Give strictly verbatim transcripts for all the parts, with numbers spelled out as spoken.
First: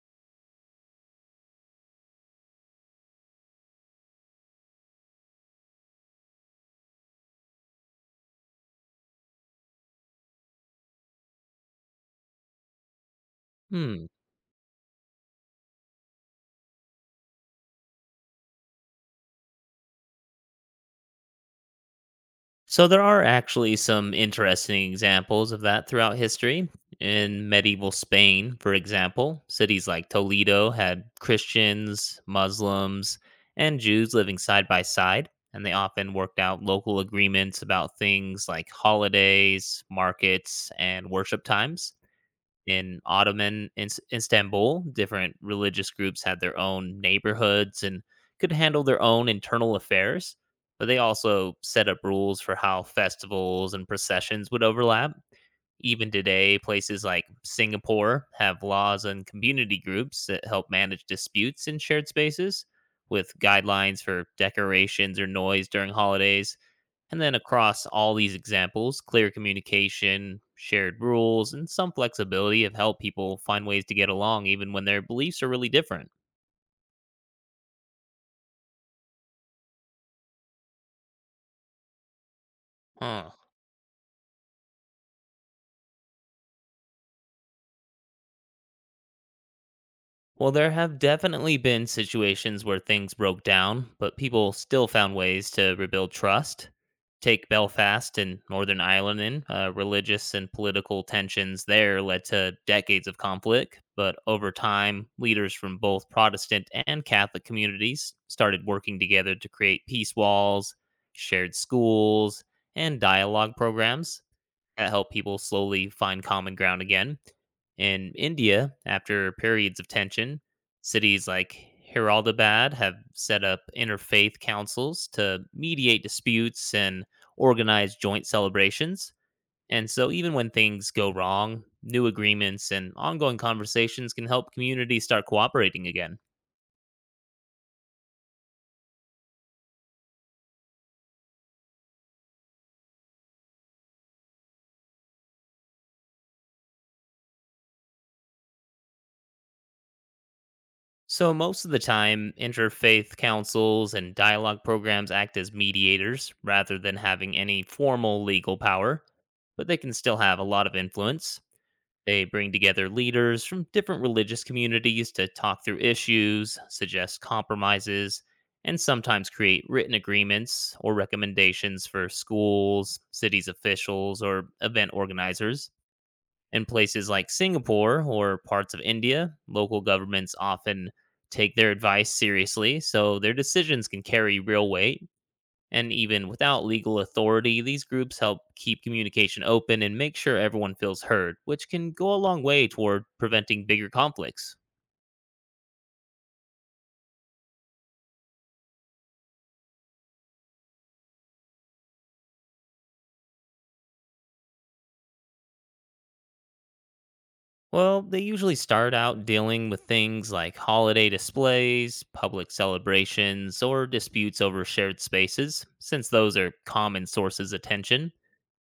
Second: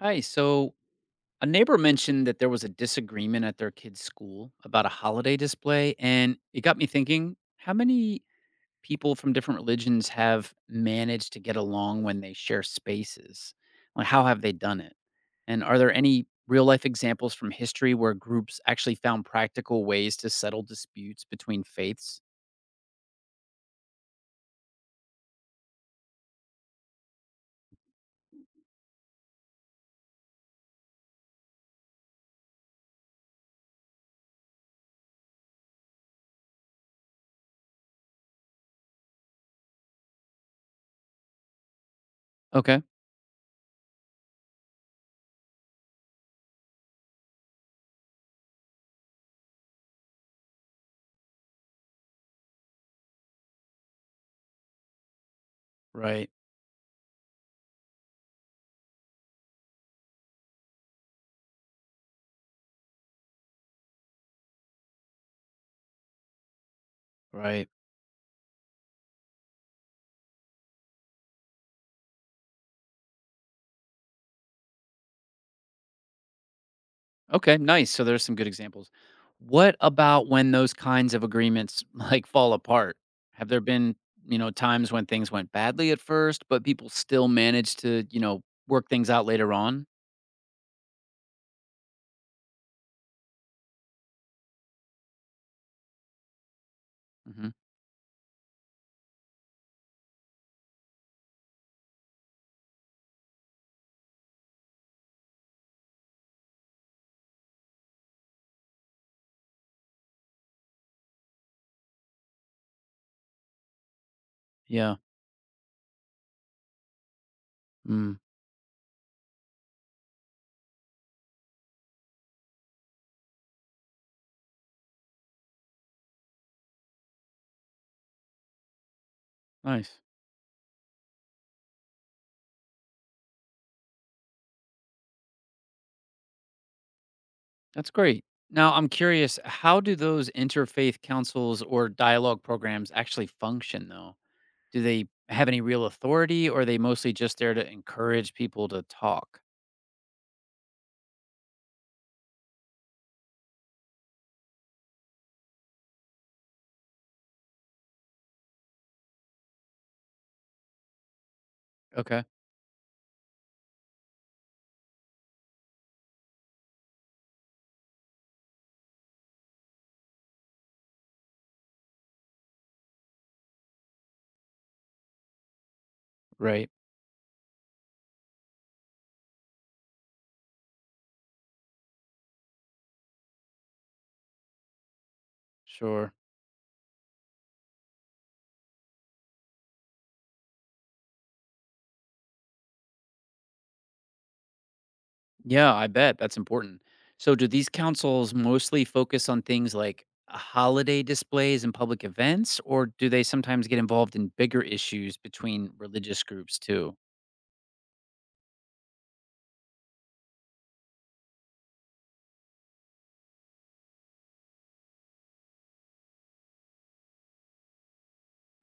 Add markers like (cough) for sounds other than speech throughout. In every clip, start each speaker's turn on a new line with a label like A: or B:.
A: Hi. So a neighbor mentioned that there was a disagreement at their kid's school about a holiday display. And it got me thinking, how many people from different religions have managed to get along when they share spaces?
B: Hmm.
A: Like, how have they done it? And are there any real life examples from history where groups actually found practical ways to settle disputes between faiths?
B: So there are actually some interesting examples of that throughout history. In medieval Spain, for example, cities like Toledo had Christians, Muslims, and Jews living side by side, and they often worked out local agreements about things like holidays, markets, and worship times.
A: Okay.
B: In Ottoman Ins Istanbul, different religious groups had their own neighborhoods and could handle their own internal affairs, but they also set up rules for how festivals and processions would overlap. Even
A: Right.
B: today, places like Singapore have laws and community groups that help manage disputes in shared spaces with guidelines for decorations or noise during holidays. And then
A: Right.
B: across all these examples, clear communication, shared rules, and some flexibility have helped people find ways to get along even when their beliefs are really different.
A: Okay, nice. So there's some good examples. What about when those kinds of agreements (laughs) like fall apart?
B: Huh.
A: Have there been, you know, times when things went badly at first, but people still managed to, you know, work things out later on?
B: Well, there have definitely been situations where things broke down, but people still found ways to rebuild trust.
A: Hmm.
B: Take Belfast and Northern Ireland in. Uh, religious and political tensions there led to decades of conflict, but over time, leaders from both Protestant and Catholic communities started working together to create peace walls, shared schools, and dialogue programs that
A: Yeah.
B: helped people slowly find common ground again. In
A: Mm,
B: India, after periods of tension, cities like Heraldabad have set up interfaith councils to mediate disputes and organize joint celebrations. And
A: nice.
B: so, even when things go wrong, new agreements and ongoing conversations can help communities start cooperating again.
A: That's great. Now, I'm curious, how do those interfaith councils or dialogue programs actually function, though? Do they have any real authority, or are they mostly just there to encourage people to talk?
B: So, most of the time, interfaith councils and dialogue programs act as mediators rather than having any formal legal power, but they can still have a lot of influence. They
A: Okay.
B: bring together leaders from different religious communities to talk through issues, suggest compromises, and sometimes create written agreements or recommendations for schools, cities officials, or event organizers. In
A: Right.
B: places like Singapore or parts of India, local governments often take their advice seriously, so their decisions can carry real weight. And
A: Sure.
B: even without legal authority, these groups help keep communication open and make sure everyone feels heard, which can go a long way toward preventing bigger conflicts.
A: Yeah, I bet. That's important. So, do these councils mostly focus on things like holiday displays and public events, or do they sometimes get involved in bigger issues between religious groups too?
B: Well, they usually start out dealing with things like holiday displays, public celebrations, or disputes over shared spaces, since those are common sources of tension.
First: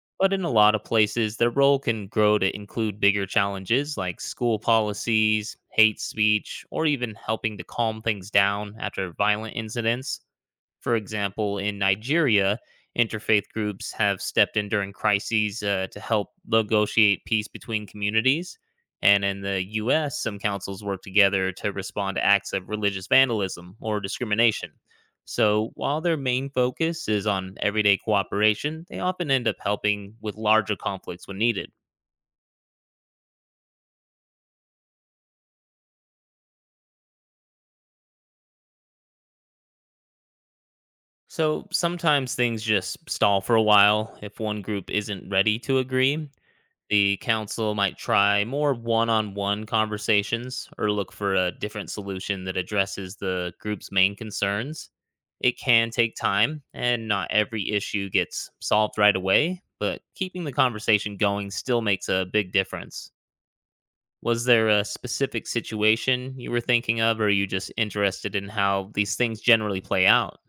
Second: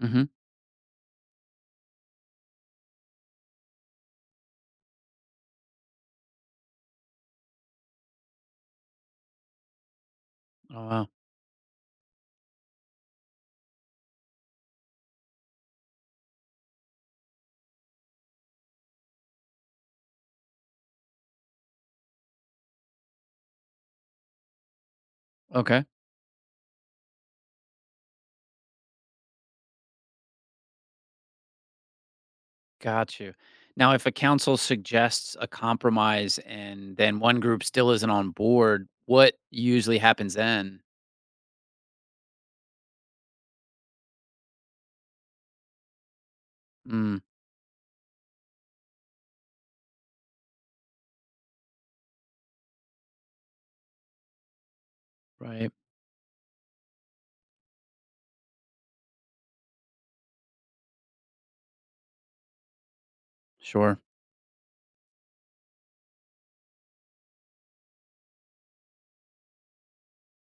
A: Hmm.
B: But in a lot of places, their role can grow to include bigger challenges like school policies, hate speech, or even helping to calm things down after violent incidents.
A: Oh,
B: For
A: wow.
B: example, in Nigeria, interfaith groups have stepped in during crises uh, to help negotiate peace between communities. And in the U S, some councils work together to respond to acts of religious vandalism or discrimination. So,
A: Okay.
B: while their main focus is on everyday cooperation, they often end up helping with larger conflicts when needed.
A: Got you. Now, if a council suggests a compromise and then one group still isn't on board, what usually happens then?
B: So sometimes things just stall for a while if one group isn't ready to agree.
A: Mm,
B: The council might try more one on one conversations or look for a different solution that addresses the group's main concerns. It
A: right.
B: can take time, and not every issue gets solved right away, but keeping the conversation going still makes a big difference.
A: Sure.
B: Was there a specific situation you were thinking of, or are you just interested in how these things generally play out?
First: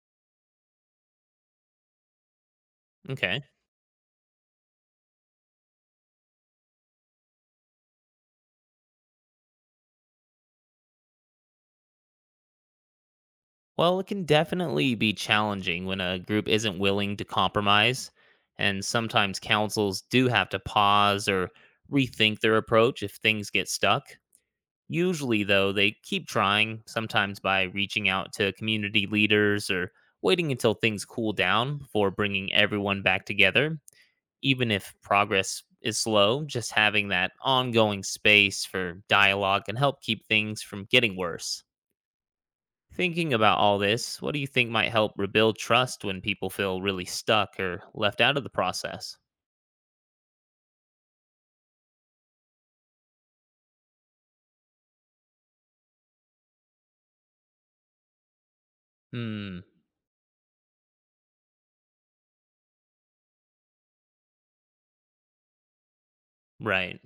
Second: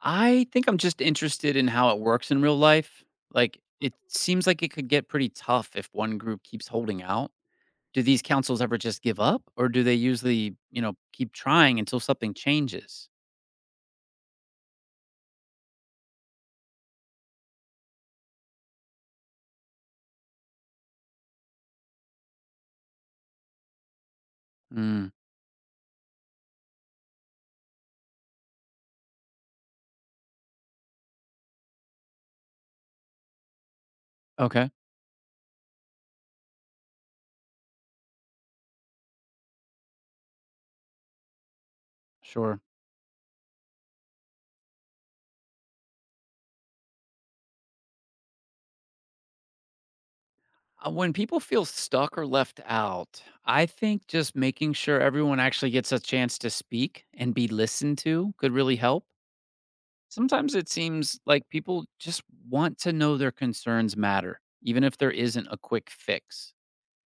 A: I think I'm just interested in how it works in real life.
B: Okay.
A: Like, it seems like it could get pretty tough if one group keeps holding out. Do these councils ever just give up, or do they usually, you know, keep trying until something changes?
B: Well, it can definitely be challenging when a group isn't willing to compromise, and sometimes councils do have to pause or rethink their approach if things get stuck.
A: Mm,
B: Usually, though, they keep trying, sometimes by reaching out to community leaders or waiting until things cool down before bringing everyone back together.
A: okay,
B: Even if progress is slow, just having that ongoing space for dialogue can help keep things from getting worse.
A: sure.
B: Thinking about all this, what do you think might help rebuild trust when people feel really stuck or left out of the process?
A: Uh, When people feel stuck or left out, I think just making sure everyone actually gets a chance to speak and be listened to could really help.
B: Hmm,
A: Sometimes it seems like people just want to know their concerns matter, even if there isn't a quick fix.
B: right.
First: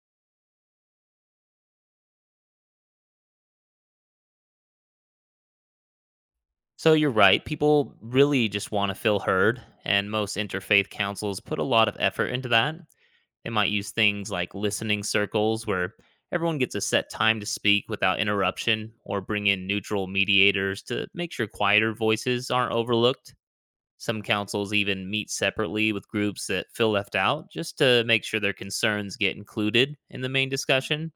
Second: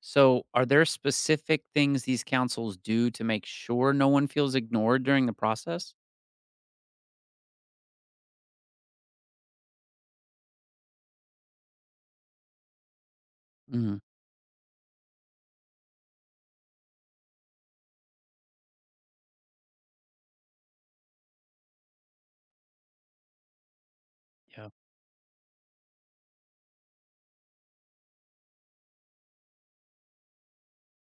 A: So, are there specific things these councils do to make sure no one feels ignored during the process?
B: So you're right. People really just want to feel heard, and most interfaith councils put a lot of effort into that. They might use
A: Hmm.
B: things like listening circles where everyone gets a set time to speak without interruption, or bring in neutral mediators to make sure quieter voices aren't overlooked. Some
A: Yeah.
B: councils even meet separately with groups that feel left out just to make sure their concerns get included in the main discussion.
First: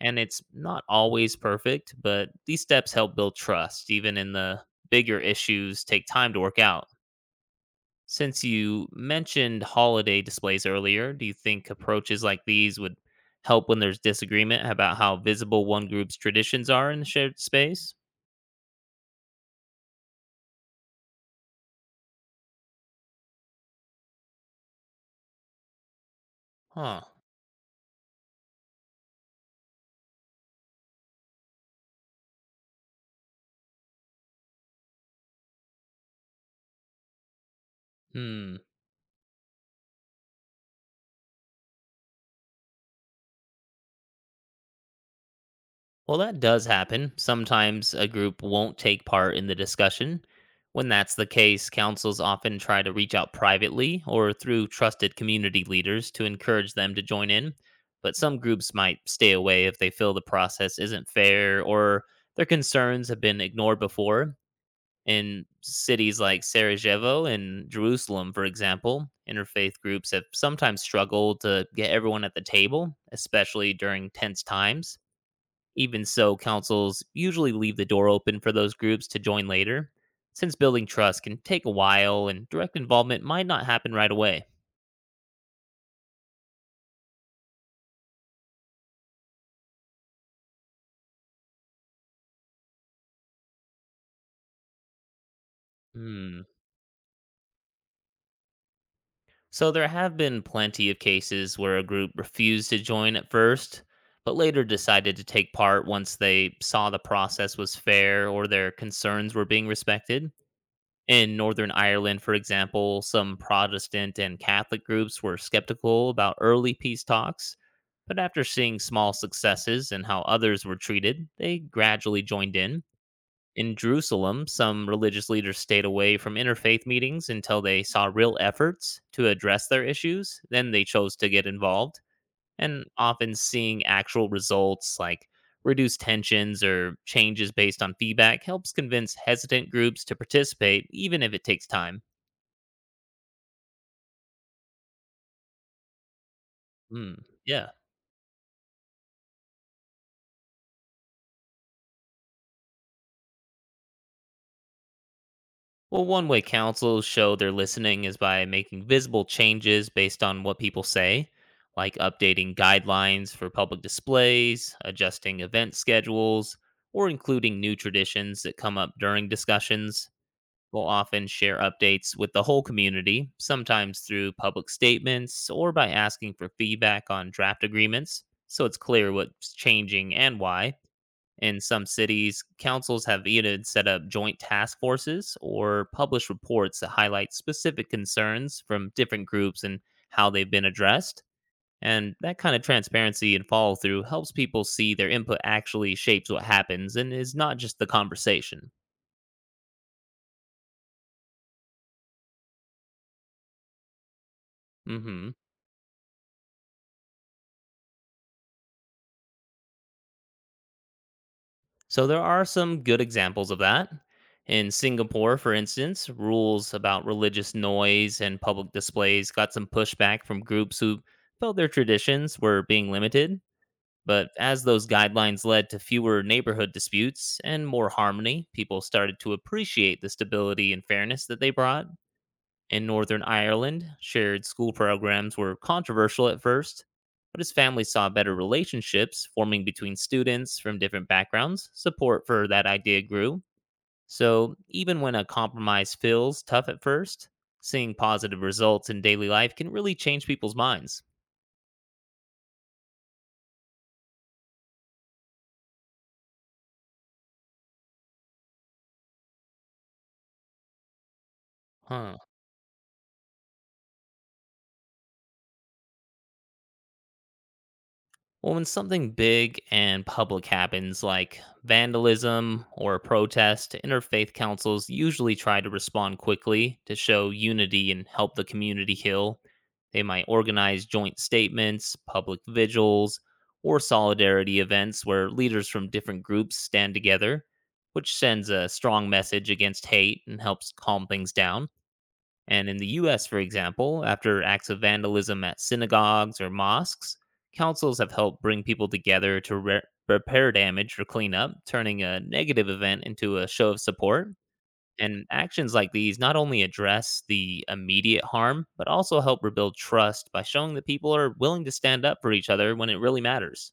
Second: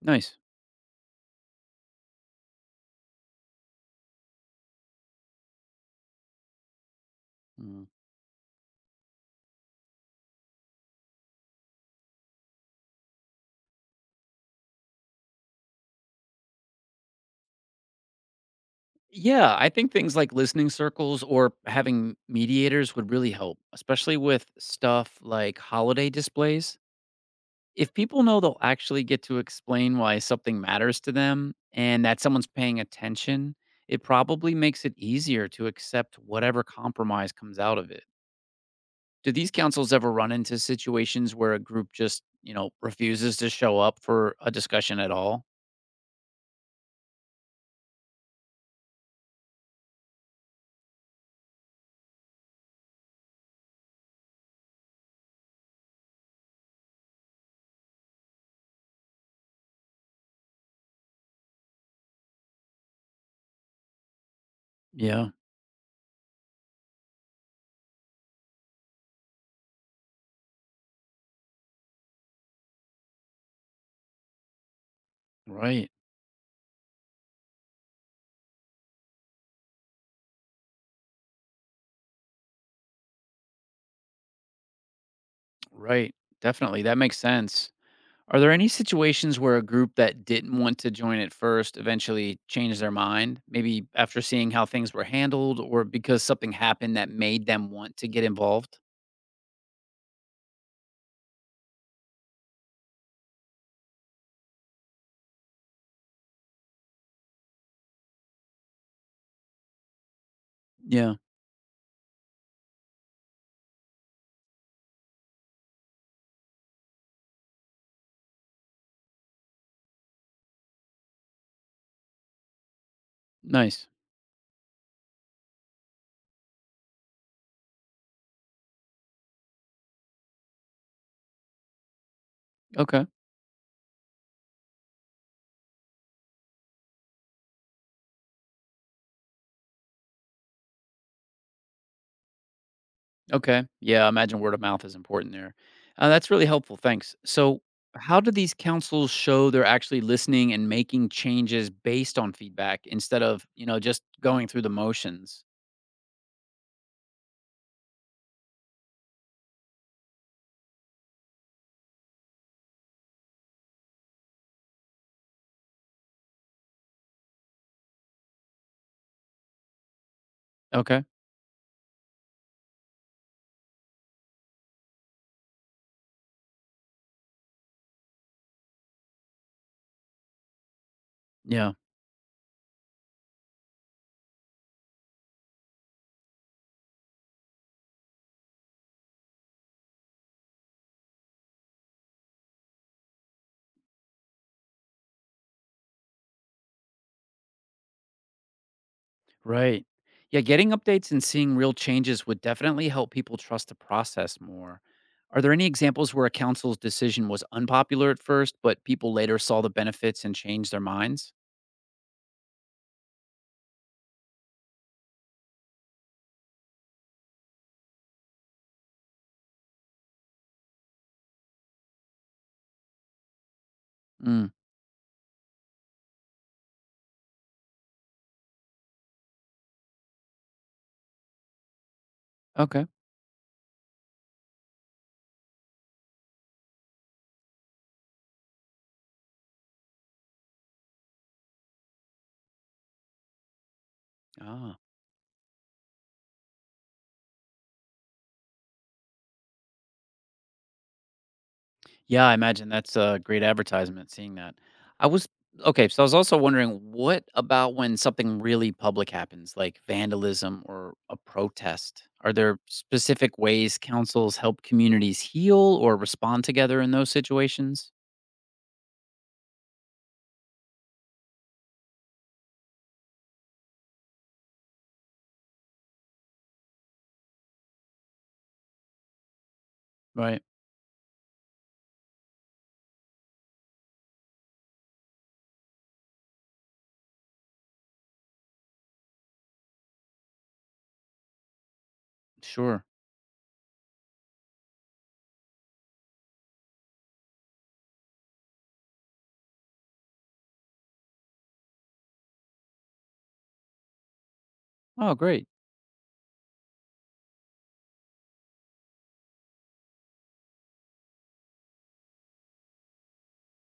B: And
A: Nice.
B: it's not always perfect, but these steps help build trust, even in the bigger issues take time to work out.
A: Mm.
B: Since you mentioned holiday displays earlier, do you think approaches like these would help when there's disagreement about how visible one group's traditions are in the shared space?
A: Yeah, I think things like listening circles or having mediators would really help, especially with stuff like holiday displays.
B: Huh.
A: If people know they'll actually get to explain why something matters to them and that someone's paying attention, it probably makes it easier to accept whatever compromise comes out of it.
B: Hmm.
A: Do these councils ever run into situations where a group just, you know, refuses to show up for a discussion at all?
B: Well, that does happen. Sometimes a group won't take part in the discussion. When that's the case, councils often try to reach out privately or through trusted community leaders to encourage them to join in. But some groups might stay away if they feel the process isn't fair or their concerns have been ignored before.
A: Yeah,
B: In cities like Sarajevo and Jerusalem, for example, interfaith groups have sometimes struggled to get everyone at the table, especially during tense times.
A: right,
B: Even so, councils usually leave the door open for those groups to join later, since building trust can take a while and direct involvement might not happen right away.
A: right. Definitely. That makes sense. Are there any situations where a group that didn't want to join at first eventually changed their mind? Maybe after seeing how things were handled, or because
B: Hmm.
A: something happened that made them want to get involved?
B: So there have been plenty of cases where a group refused to join at first, but later decided to take part once they saw the process was fair or their concerns were being respected.
A: Yeah,
B: In Northern Ireland, for example, some Protestant and Catholic groups were skeptical about early peace talks, but after seeing small successes and how others were treated, they gradually joined in. In
A: nice.
B: Jerusalem, some religious leaders stayed away from interfaith meetings until they saw real efforts to address their issues, then they chose to get involved and
A: Okay.
B: often seeing actual results like reduced tensions or changes based on feedback helps convince hesitant groups to participate, even if it takes time.
A: Okay. Yeah, I imagine word of mouth is important there. Uh, that's really helpful. Thanks.
B: Hmm.
A: So,
B: Yeah.
A: how do these councils show they're actually listening and making changes based on feedback, instead of, you know, just going through the motions?
B: Well, one way councils show they're listening is by making visible changes based on what people say, like updating guidelines for public displays, adjusting event schedules, or including new traditions that come up during discussions. Will
A: Okay.
B: often share updates with the whole community, sometimes through public statements or by asking for feedback on draft agreements, so it's clear what's changing and why. In
A: Yeah.
B: some cities, councils have even set up joint task forces or published reports that highlight specific concerns from different groups and how they've been addressed. And that kind of transparency and follow through helps people see their input actually shapes what happens and is not just the conversation.
A: Right. Yeah. Getting updates and seeing real changes would definitely help people trust the process more.
B: Hmm.
A: Are there any examples where a council's decision was unpopular at first, but people later saw the benefits and changed their minds?
B: So there are some good examples of that. In Singapore, for instance, rules about religious noise and public displays got some pushback from groups who felt their traditions were being limited. But
A: Mm.
B: as those guidelines led to fewer neighborhood disputes and more harmony, people started to appreciate the stability and fairness that they brought. In
A: Okay.
B: Northern Ireland, shared school programs were controversial at first, but his family saw better relationships forming between students from different backgrounds. Support for that idea grew. So,
A: Ah.
B: even when a compromise feels tough at first, seeing positive results in daily life can really change people's minds.
A: Yeah, I imagine that's a great advertisement, seeing that. I was okay, so I was also wondering, what about when something really public happens, like vandalism or a protest?
B: Huh.
A: Are there specific ways councils help communities heal or respond together in those situations?
B: Well, when something big and public happens, like vandalism or a protest, interfaith councils usually try to respond quickly to show unity and help the community heal. They might
A: Right.
B: organize joint statements, public vigils, or solidarity events where leaders from different groups stand together, which sends a strong message against hate and helps calm things down. And in
A: Sure.
B: the U S, for example, after acts of vandalism at synagogues or mosques, councils have helped bring people together to re- repair damage or clean up, turning a negative event into a show of support.
A: Oh,
B: And
A: great.
B: actions like these not only address the immediate harm, but also help rebuild trust by showing that people are willing to stand up for each other when it really matters.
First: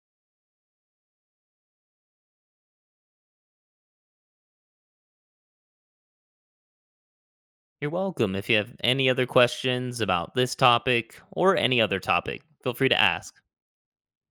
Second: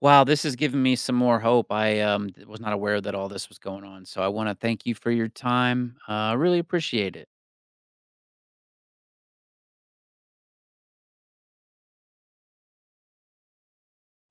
A: Wow, this has given me some more hope. I um, th- was not aware that all this was going on. So I want to thank you for your time. I uh, really appreciate it.
B: You're welcome. If you have any other questions about this topic or any other topic, feel free to ask.
A: Well,